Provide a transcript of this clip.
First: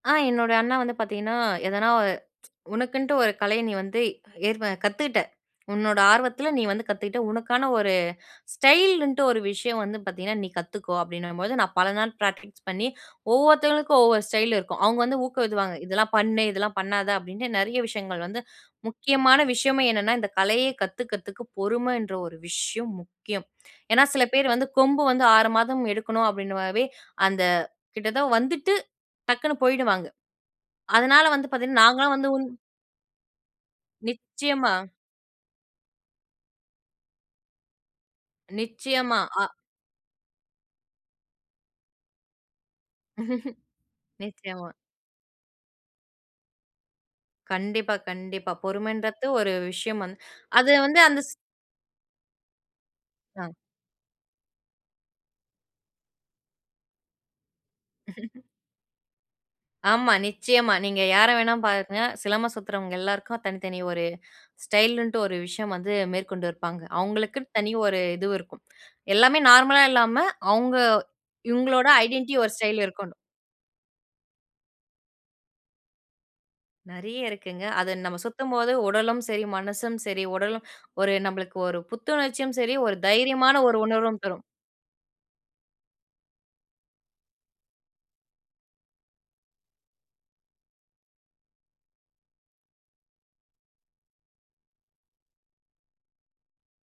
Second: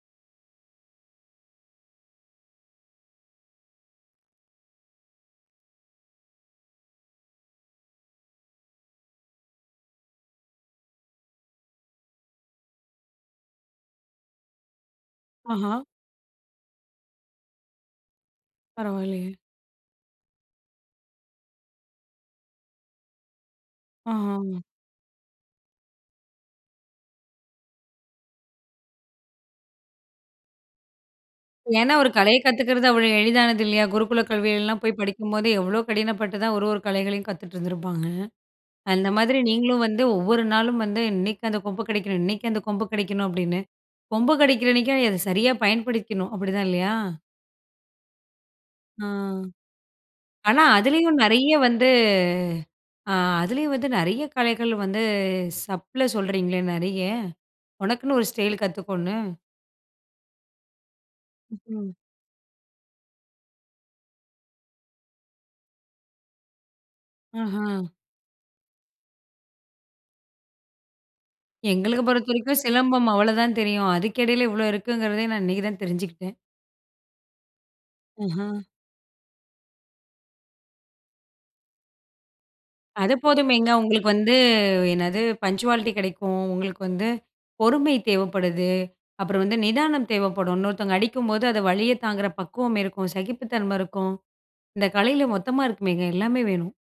ஆ என்னோட அண்ணா வந்து பாத்தீங்கன்னா, எதனா ஒ உனக்குன்ட்டு ஒரு கலைய நீ வந்து ஏற்ப கத்துக்கிட்ட. உன்னோட ஆர்வத்தில நீ வந்து கத்துக்கிட்ட. உனக்கான ஒரு ஸ்டைல்ன்ட்டு ஒரு விஷயம் வந்து பாத்தீங்கன்னா, நீ கத்துக்கோ அப்படீன்னும்போது, நா பல நாள் ப்ராக்டிஸ் பண்ணி, ஒவ்வொருத்தவங்களுக்கும் ஒவ்வொரு ஸ்டைலு இருக்கும். அவுங்க வந்து ஊக்குவிப்பாங்க. ஆஹா. "இதெல்லாம் பண்ணு, இதெல்லாம் பண்ணாத"அப்படீன்ட்டு, நெறைய விஷயங்கள் வந்து பரவால்லையே. முக்கியமான விஷயமே என்னன்னா, இந்த கலையை கத்துக்கிறதுக்கு, பொறுமைன்ற ஒரு விஷயம் முக்கியம். ஏன்னா சில பேர் ஆ. வந்து, "கொம்பு வந்து 6 மாதம் எடுக்கணும்." அப்படீன்ற மாதிரி, அந்த கிட்ட தான் வந்துட்டு, டக்குன்னு போய்டுவாங்க. அதனால வந்து பாத்தீங்கன்னா, ஏன்னா ஒரு நாங்களாம் வந்து கலைய உண் கத்துக்கிறது அவ்வளோ எளிதானது இல்லையா? குருக்குல நிச்சயமா. கல்விகள்லாம் போய் படிக்கும்போது, எவ்வளோ கடினப்பட்டு தான் 1, 1 கலைகளையும் கத்துட்ருந்துருப்பாங்க. அந்த நிச்சயமா. மாதிரி அ நீங்களும் வந்து, ஒவ்வொரு நாளும் வந்து, "இன்னைக்கு அந்த கொம்பு கெடைக்கணும் இன்னைக்கு அந்த கொம்பு கெடைக்கணும்." அப்படீன்னு. கொம்பு நிச்சயமா. கெடைக்கிறன்னைக்கு நீங்க அத சரியா பயன்படுத்திக்ணும், அப்படிதான் இல்லையா? கண்டிப்பா, கண்டிப்பா. அ, பொறுமன்றத்து ஒரு விஷயம் வந்து ஆனா அது வந்து அதிலேயும் அந்த ஸ் நெறைய வந்து, அ ஆ. அதுலேயும் வந்து நெறைய கலைகள் வந்து, சப்ல சொல்றீங்களே நெறைய, ஒனக்குன்னு ஒரு ஸ்டைல் கத்துக்கோன்னு. ஆமா, நிச்சயமா. நீங்க யார வேணாலும் ம்ஹ்ம். பாருங்க. சிலம்பம் சுத்துறவங்க எல்லாருக்கும், தனி தனி ஒரு ஸ்டைலுண்ட்டு ஒரு விஷயம் வந்து மேற்கொண்டு இருப்பாங்க. அவுங்களுக்குன்னு ஆஹா. தனி ஒரு இதுவு இருக்கும். எல்லாமே நார்மலா இல்லாம, அவுங்க இவுங்களோட எங்களுக்கு ஐடென்டி ஒரு பொறுத்தவரைக்கும் ஸ்டைலு சிலம்பம், இருக்கணும். அவ்வளதான் தெரியும். அதுக்கு எடையில இவ்வளோ இருக்குங்கிறதே, நான் இன்னைக்கு தான் தெரிஞ்சுக்கிட்டேன். நெறைய இருக்குங்க. அது நம்ம ம்ஹ்ம். சுத்தும்போது உடலும் சரி, மனசும் சரி, உடலும், ஒரு நம்பளுக்கு ஒரு புத்துணர்ச்சியும் சரி, ஒரு அது தைரியமான போதுமேங்க. ஒரு உங்களுக்கு உணர்வும் வந்து தரும். என்னது? பங்சுவாலிட்டி கெடைக்கும். உங்களுக்கு வந்து, பொறுமை தேவைப்படுது. அப்புறம் வந்து நிதானம் தேவைப்படும். இன்னொருத்தங்க அடிக்கும்போது, அத வலியத்தாங்குற பக்குவமிருக்கும். சகிப்புத்தன்மை இருக்கும். இந்த கலையில மொத்தமா இருக்குமேங்க, எல்லாமே வேணும்.